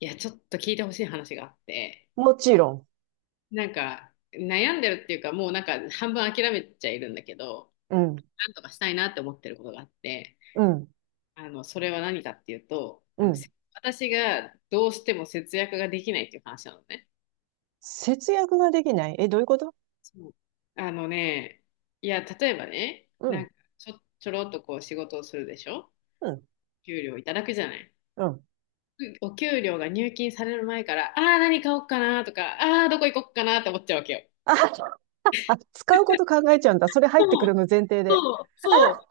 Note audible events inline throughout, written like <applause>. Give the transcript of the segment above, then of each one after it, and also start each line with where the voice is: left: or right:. left: いや、ちょっと聞いてほしい話があって、
right: もちろん。
left: なんか悩んでるっていうか、もうなんか半分諦めちゃいるんだけど、
right: うん、
left: なんとかしたいなって思ってることがあって、
right: うん、
left: それは何かっていうと、
right: うん。
left: 私がどうしても節約ができないっていう話なのね。
right: 節約ができない。え、どういうこと？
left: そう。あのね、いや、例えばね、
right: う
left: なん
right: ん、
left: かちょろっとこう仕事をするでしょ。
right: うん、
left: 給料いただくじゃない。
right: うん。
left: お給料が入金される前から、何買おうかなとか、どこ行こうかなって思っちゃうわけよ。
right: あ、使うこと考えちゃうんだ。それ入ってくるの前提で。
left: そう、そう。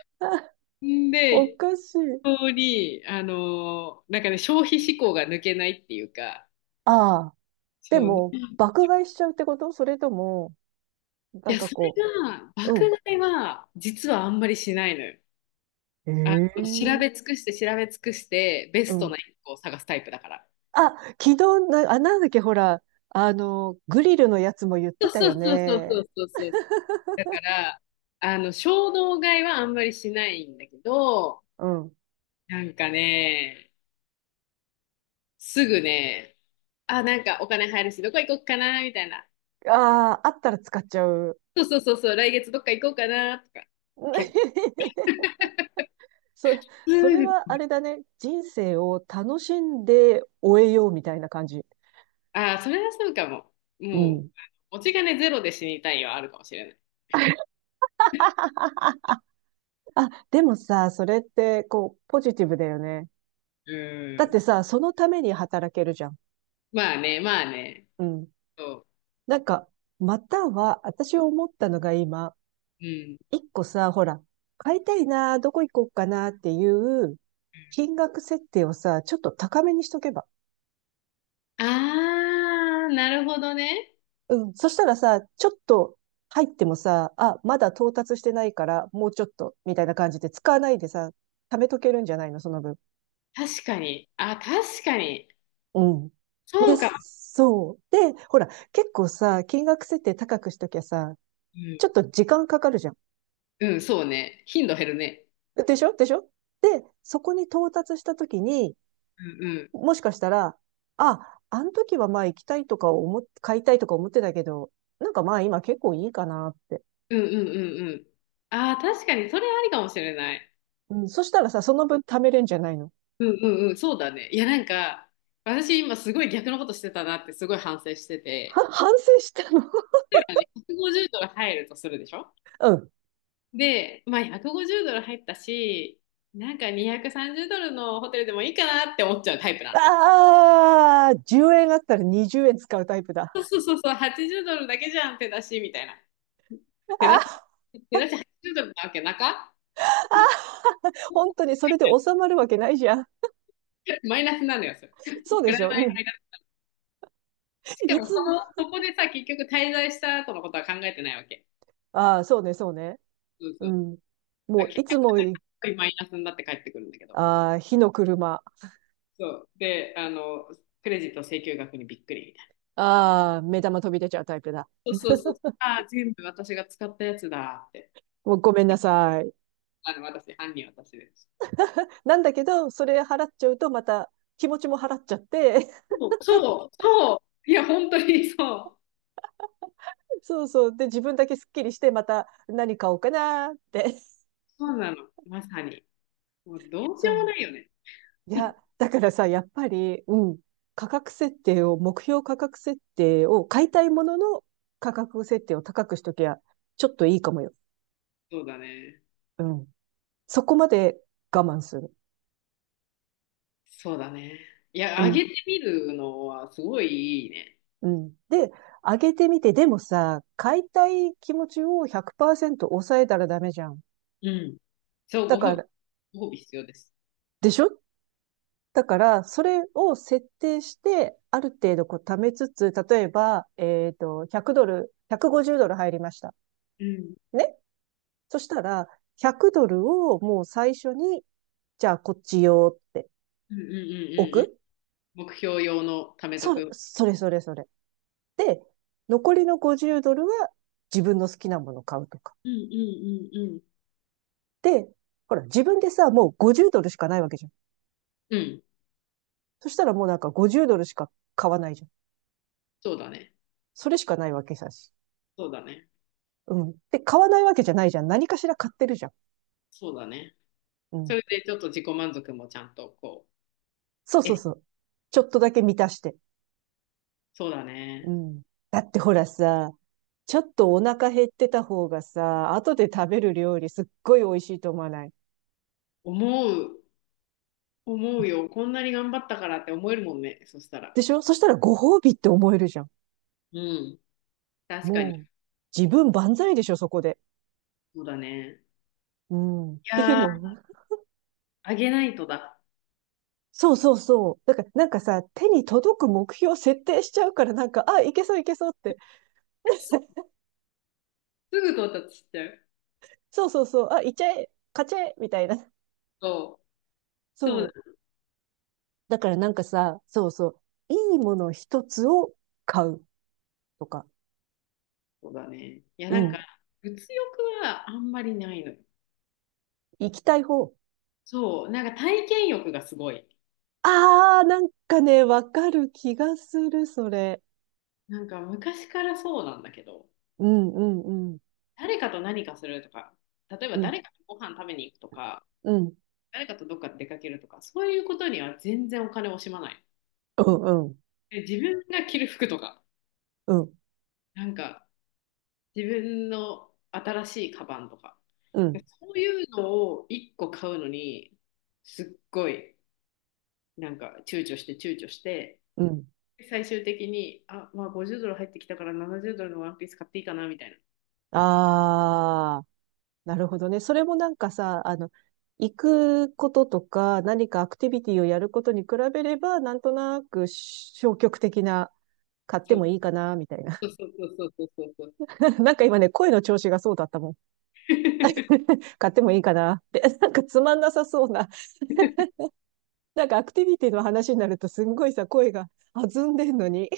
right: <laughs> あ
left: ん
right: お
left: で、一
right: かしい。
left: 通になんかね、消費志向が抜けないっていうか、
right: ああ、
left: そ
right: で
left: う、なん
right: も、
left: でし
right: 爆買い
left: ょ
right: しちゃうってこと？それとも、な
left: うい
right: ん
left: や、
right: か
left: それ
right: こ
left: が、爆
right: う、うん。
left: 買いは、実はあんまりしないのよ。調べ
right: ええ。
left: 尽くして、調べ尽くして、ベ
right: う
left: スト
right: ん。
left: な一個を探すタイプだから。
right: あ、昨日な、あ、なんだっけ、ほら、グリルのやつも言っ
left: そ
right: て
left: う
right: た
left: そ
right: よ
left: うそうそうそ
right: ね。
left: うそうそう。だから、衝動買いはあんまりしないんだけど、
right: うん。
left: なんかね、すぐね、あ、なんかお金入るし、どこ行こうかな、みたいな。
right: ああ、あったら使っちゃう。
left: そうそうそうそう、来月どっか行こうかな、とか。結
right: <laughs> それ、そ
left: そ
right: れ
left: うで
right: は
left: す。
right: あれだね。人生を楽しんで終えようみたいな感じ。
left: それはそうかも。
right: う
left: もう、
right: ん。
left: 持ち金ゼロで死にたいはあるかもしれない。
right: <laughs> あ、でもさ、それって、こう、ポジティブだよね。
left: う
right: だって
left: ん。
right: さ、そのために働けるじゃん。
left: まあね、まあね。
right: うん。
left: そ
right: なんか、または、私思ったのが今、
left: う。うん。
right: 一個さ、ほら、買いたいな、どこ行こうかなっていう、金額設定をさ、ちょっと高めにしとけば。
left: なるほどね。
right: うん。そしたらさ、ちょっと入ってもさ、あ、まだ到達してないから、もうちょっと、みたいな感じで使わないでさ、貯めとけるんじゃないの、その分。
left: 確かに。あ、確かに。
right: うん。
left: そ
right: で、
left: うかも。
right: そう。で、ほら、結構さ、金額設定高くしときゃさ、
left: う
right: ちょっと時間かかるじゃん。
left: ん、うん、そうね。頻度減るね。
right: でしょ？でしょ？で、そこに到達したときに、
left: うん、うん。
right: もしかしたら、あ、あの時はまあ行きたいとか買いたいとか思ってたけど、なんかまあ今結構いいかなって。
left: うん、うん、うん、うん。ああ、確かに、それありかもしれない。
right: うん、そしたらさ、その分貯めれんじゃないの？
left: うん、うん、うん、そうだね。いや、なんか、私今すごい逆のことしてたなってすごい反省してて。
right: は反省したの？
left: 例えばね、150ドル入るとするでしょ。
right: <laughs> うん。
left: で、まあ150ドル入ったし、なんか230ドルのホテルでもいいかなって思っちゃうタイプなの。
right: ああ、10円あったら20円使うタイプだ。
left: そうそうそうそう、80ドルだけじゃん、手出し、みたいな。手出し、
right: あ
left: 手出し80ドルなわけなか。
right: あ、本当にそれで収まるわけないじゃん。
left: <laughs> マイナスなのよ、それ。プ
right: そうで
left: ラ
right: し
left: マイ
right: ょ？うん。
left: マイナス。しか
right: い
left: も
right: つ
left: そ
right: も、
left: の、そこでさ、結局滞在した後のことは考えてないわけ。
right: ああ、そうね。
left: そうそ
right: う
left: う。
right: ん。も
left: だから
right: う、
left: 結
right: いつも。
left: 局マイナスになって帰ってくるんだけど。
right: ああ、火の車。
left: そう。で、クレジット請求額にびっくりみたい
right: ああ、目玉飛び出ちゃうタイプだ。
left: な。そうそうそう。ああ、全部私が使ったやつだって。
right: もうごめんなさい。
left: 私、犯人私です。
right: なんだけど、それ払っちゃうとまた気持ちも払っちゃって、
left: そう。そう、そう。いや、本当にそう。
right: <laughs> そう。で、自分だけスッキリして、また何買おうかなって。
left: そうなの。まさに。もうどうし
right: そ
left: ようもないよね。
right: う。いや、
left: <laughs>
right: だからさ、やっぱり、うん、価格設定を、目標価格設定を買いたいものの価格設定を高くしときゃ、ちょっといいかもよ。
left: そうだね。
right: うん。そこまで我慢する。
left: そうだね。いや、
right: う
left: あ
right: ん、
left: げてみるのはすごいいいね。
right: うん。で、上げてみて、でもさ、買いたい気持ちを100%抑えたらダメじゃん。
left: うん。そう、
right: だ
left: ご褒
right: か
left: 美、
right: ら、
left: ご褒美必要です。
right: でしょ？だから、それを設定して、ある程度こう貯めつつ、例えば、えっと、100ドル、150ドル入りました。
left: うん。
right: ね？そしたら、100ドルをもう最初に、じゃあこっちよって
left: うんうんうんう
right: 置
left: んうん。
right: く。
left: 目標用の貯めとく。
right: それそれそれ。で、残りの50ドルは自分の好きなもの買うとか。
left: うんうんうん
right: で、ほら、自分でさ、もう50ドルしかないわけじゃん。
left: うん。うん。
right: そしたらもうなんか50ドルしか買わないじゃん。
left: そうだね。
right: それしかないわけさし。
left: そうだね。
right: うん。で、買わないわけじゃないじゃん。何かしら買ってるじゃん。
left: そうだね。
right: う
left: そ
right: ん。
left: れでちょっと自己満足もちゃんとこ
right: そう
left: う、
right: そうそう。ちょっとだけ満たして。
left: そうだ
right: う
left: ね。
right: ん。だってほらさ、ちょっとお腹減ってた方がさ、後で食べる料理すっごい美味しいと思わない？
left: 思う思うよ。こんなに頑張ったからって思えるもんね。そしたら。
right: でしょ？そしたらご褒美って思えるじゃん。
left: うん。確かに。
right: もう、自分万歳でしょ、そこで。
left: そうだね。
right: うん。っ
left: い
right: ていう
left: やー、
right: の。
left: あげないとだ。
right: そうそうそう。だから、なんかさ、手に届く目標を設定しちゃうから、なんか、あ、いけそういけそうって。
left: すぐ到達しちゃう。
right: そうそうそう。あ、いっちゃえ、勝ちゃえ、みたいな。
left: そう。そ
right: そ
left: うだ。
right: う。だからなんかさ、そうそう。いいもの一つを買うとか。
left: そうだね。いや、
right: う
left: なん
right: ん。
left: か、物欲はあんまりないのよ。
right: 行きたい方。
left: そう。なんか体験欲がすごい。
right: ああ、なんかね、わかる気がする、それ。
left: なんか昔からそうなんだけど、
right: うん、うん、うん、
left: 誰かと何かするとか、例え
right: う
left: ば
right: ん、
left: 誰かとご飯食べに行くとか、
right: うん、
left: 誰かとどっか出かけるとか、そういうことには全然お金を惜しまない。
right: うん、
left: で自分が着る服とか、
right: うん、
left: なんか、自分の新しいカバンとか。
right: うん、
left: そういうのを1個買うのに、すっごい、なんか躊躇して躊躇して、
right: うん。
left: 最終的に、あ、まあ50ドル入ってきたから70ドルのワンピース買っていいかな、みたいな。
right: ああ、なるほどね。それもなんかさ、行くこととか、何かアクティビティをやることに比べれば、なんとなく消極的な、買って
left: そう
right: もいいかな、みたいな。
left: そうそうそうそうそうそう。
right: <laughs> なんか今ね、声の調子がそうだったもん。
left: <laughs>
right: <laughs> 買ってもいいかなって。<laughs> なんかつまんなさそうな。なんかアクティビティの話になると、すんごいさ、声が弾んでんのに。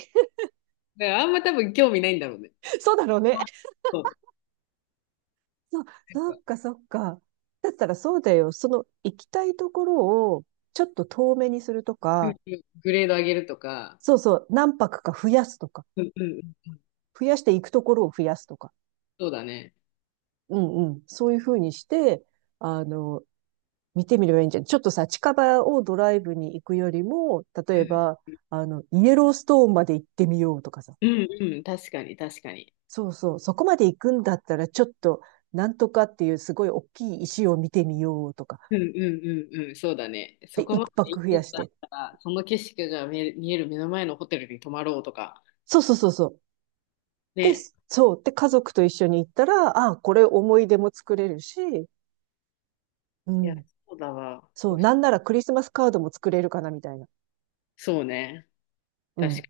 left: だからあんま多分興味ないんだろうね。
right: <laughs> そうだろうね。
left: まあそう。
right: <laughs> そう、
left: なん
right: そっ
left: か
right: かそっか。だったらそうだよ。その行きたいところをちょっと遠めにすると
left: グ
right: か、
left: グレード上げるとか、
right: そうそう、何泊か増やすとか、
left: うんうん
right: 増やして行くところを増やすとか。
left: そうだね。
right: うんうん。そういうふうにして、あの、見てみればいいんじゃない？ちょっとさ、近場をドライブに行くよりも、例
left: う
right: え
left: ん、
right: ば、イエローストーンまで行ってみようとかさ。
left: うん、うん、確かに、確かに。
right: そうそう、そこまで行くんだったら、ちょっと、なんとかっていうすごい大きい石を見てみようとか。
left: うんうんうんうん、そうだね。
right: で、
left: そこ
right: 一
left: まで
right: 泊
left: 行
right: 増
left: っ
right: や
left: て
right: し
left: た
right: て。
left: ら、その景色が見える、見える目の前のホテルに泊まろうとか。
right: そうそうそうそう。で、
left: ね。
right: そう。で、家族と一緒に行ったら、あ、これ思い出も作れるし、う
left: いや、
right: ん。
left: そうだわ。
right: そう。なんならクリスマスカードも作れるかな、みたいな。
left: そうね。
right: う
left: 確
right: ん。
left: か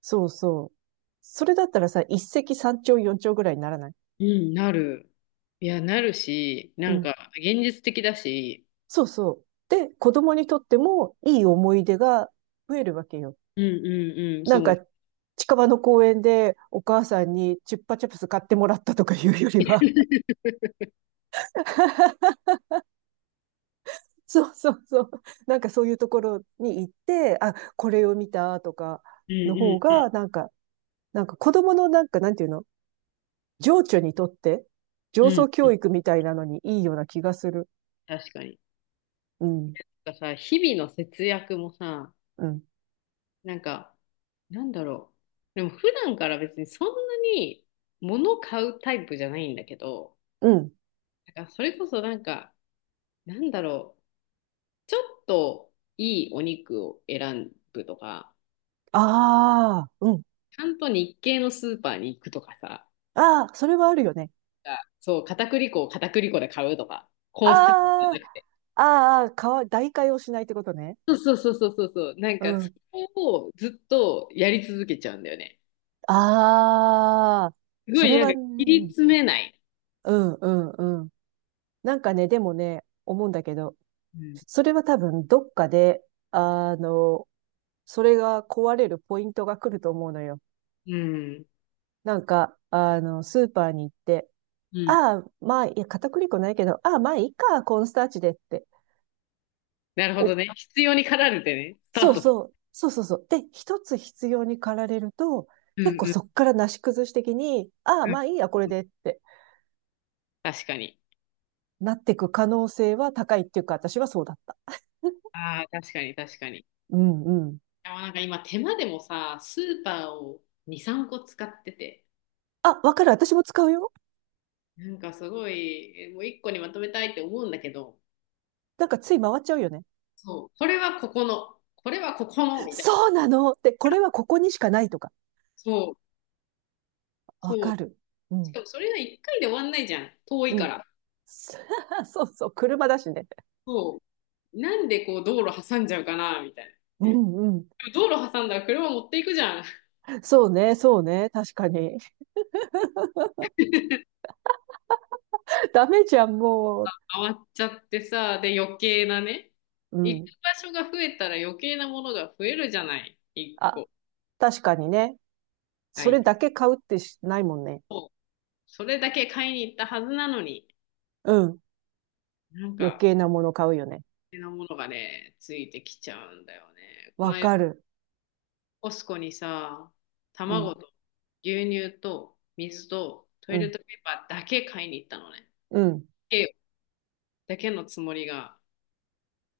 right: そうそう。それだったらさ、一石三鳥四鳥ぐらいにならない？
left: に。うん、なる。いや、なるし、
right: う
left: なん
right: ん。
left: か、現実的だし、
right: そうそう。で、子供にとってもいい思い出が増えるわけよ。
left: うんうんうん、
right: なん
left: そう
right: か、
left: ね。
right: 近場の公園でお母さんにチュッパチャプス買ってもらったとかいうよりは、 <laughs> そうそうそう。<laughs> なんかそういうところに行って、あ、これを見たとか
left: う
right: の方
left: ん
right: が、
left: う
right: なんか子供のなんか、なんていうの？情緒にとって、
left: んう
right: 情操
left: んう
right: 教
left: ん。
right: 育みたいなのにいいような気がする。
left: 確かに。
right: うん、
left: なんからさ、日々の節約もさ、
right: うん、
left: なんか、なんだろう。でも、普段から別にそんなに物買うタイプじゃないんだけど、
right: うん。
left: なんかそれこそなんか、なんだろう、ちょっといいお肉を選ぶとか、
right: ああ、うん。
left: ちゃんと日系のスーパーに行くとかさ、
right: ああ、それはあるよね。
left: あそう、片栗粉を片栗粉で買うとか、コーンスタッフじゃ
right: あ
left: なくて。
right: あ、代替をしないってことね。
left: そうそうそうそうそうそう、なん
right: う
left: かそ
right: ん。
left: れをずっとやり続けちゃうんだよね。
right: ああ、
left: すご
right: そ
left: い
right: れ
left: なん
right: は
left: か切り
right: ね、
left: 詰めない。
right: うん、うん、うん。なんかね、でもね、思うんだけど、
left: うん。
right: それは多分どっかで、あの、それが壊れるポイントが来ると思うのよ。
left: うん。
right: スーパーに行って、
left: うん。
right: ああ、まあ、いや、片栗粉ないけど、ああ、まあいいか、コーンスターチでって。
left: なるほど
right: お、
left: ね。必要に駆られてね、スタートだ。
right: そうそうそう。で、一つ必要に駆られると、
left: う
right: 結構
left: んうん
right: そっからなし崩し的に、ああ、
left: う
right: まあいいや、これ
left: ん。
right: でって
left: 確かに。
right: なってく可能性は高いっていうか、私はそうだった。
left: ああ、確かに、確かに。
right: うんうん。
left: あ、なんか今手間でもさ、スーパーを2、3個使ってて、
right: あ、わかる、私も使うよ。
left: なんかすごい、もう1個にまとめたいって思うんだけど、
right: なんかつい回っちゃうよね。
left: そう、これはここの、これはここの、みたいな。
right: そうなのって、これはここにしかないとか。
left: そう、
right: わ
left: そう。
right: かる。う
left: しか
right: ん。
left: もそれが1回で終わんないじゃん。遠い
right: う
left: か
right: ん。
left: ら。
right: <laughs> そうそう、車だしね。
left: そう。なんでこう道路挟んじゃうかな、みたいな。
right: うんうん。
left: でも道路挟んだら車持っていくじゃん。
right: そうね。確かに。<laughs> ダメじゃん、もう。
left: 回っちゃってさ、で余計なね。
right: う
left: 行く
right: ん。
left: 場所が増えたら余計なものが増えるじゃない。1
right: あ、
left: 個。
right: 確かにね。
left: は
right: それ
left: い。
right: だけ買うってしないもんね。
left: それだけ買いに行ったはずなのに、
right: うん。
left: なん
right: 余
left: か、
right: 計なもの買うよね。
left: 手なものがね、ついてきちゃうんだよね。こ
right: わ
left: の間、
right: かる。
left: コスコにさ、
right: うん、
left: 卵と牛乳と水とト
right: う
left: イレッ
right: ん、
left: トペーパーだけ買いに行ったのね。
right: うん、
left: えだけのつもりが、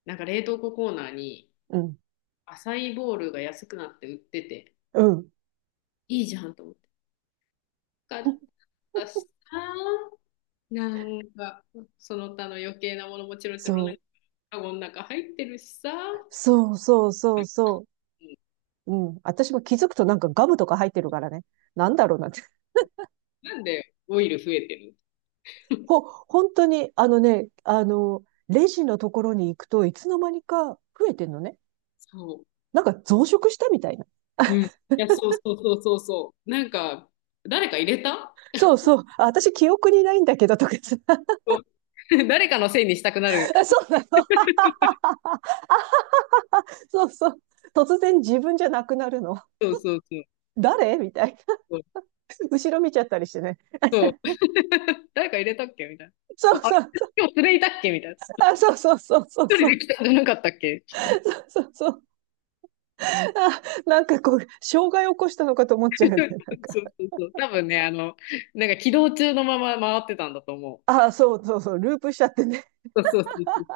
left: なんか冷凍庫コーナーに
right: うん、
left: アサイーボウルが安くなって売ってて、
right: うん。
left: いいじゃんと思って。買っ
right: <laughs>
left: たしさ、なんか、その他の余計なものもチロチロ
right: そ
left: なん
right: う。
left: か、カゴの中入ってるしさ、
right: そうそうそうそう。うん。私も気づくとなんかガムとか入ってるからね。なんだろうなって。
left: なんでオイル増えてる。
right: 本当に、あのね、あの、レジのところに行くといつの間にか増えてんのね。
left: そ
right: なんか増殖したみたいな。
left: う。うん。い
right: <laughs>
left: や、そうそうそうそうそう。なんか、誰か入れた。
right: そうそう。あ、私、記憶にないんだけど、とかさ。
left: そう。 <laughs> 誰かのせいにしたくなる。
right: <laughs> あ、そうなの。<laughs> そうそう。突然自分じゃなくなるの。
left: そうそうそう。
right: 誰みたいな。
left: そう。
right: <laughs> 後ろ見ちゃったりしてね。
left: そう。 <laughs> 誰か入れたっけみたいな。
right: そう
left: あ
right: そ
left: れ、
right: うそう。
left: 今日連れいたっけみたいな。
right: あ、そうそうそうそう
left: 一人
right: そ
left: で
right: う。
left: 来たんじゃなかったっけ。
right: そうそう。あ、なんかこう、障害起こしたのかと思っちゃうよね。なん
left: <laughs>
right: か。
left: そうそうそう。多分ね、なんか起動中のまま回ってたんだと思
right: あ、そうそうそう。ループしちゃってね。
left: う。そうそうそう。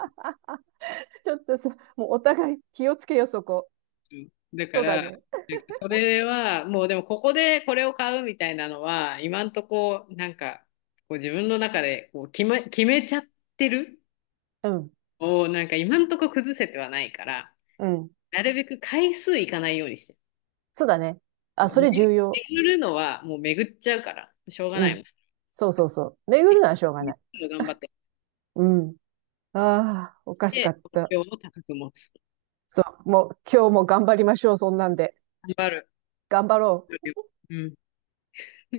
right: ちょっとさ、もうお互い気をつけよ、そこ。
left: うん。だか
right: そうだ
left: ら、
right: ね。
left: なんかそれは、もうでもここでこれを買うみたいなのは、今んとこ、なんか、こう自分の中でこう決めちゃってる
right: うん。
left: を、なんか今んとこ崩せてはないから、
right: うん。
left: なるべく回数いかないようにしてる。
right: そうだね。あ、
left: そう
right: そ
left: め
right: れ重要。
left: 巡るのはもう巡っちゃうから、しょうが
right: う
left: ない
right: ん。
left: もん。
right: そうそうそう。巡るのはしょうがない。
left: 頑張ってき
right: うん。ああ、おかしか
left: て、
right: っ
left: 目
right: た。
left: 標を高く持つ。
right: そう。もう今日も頑張りましょう、そんなんで。
left: 頑張る。
right: 頑張ろう。
left: うん。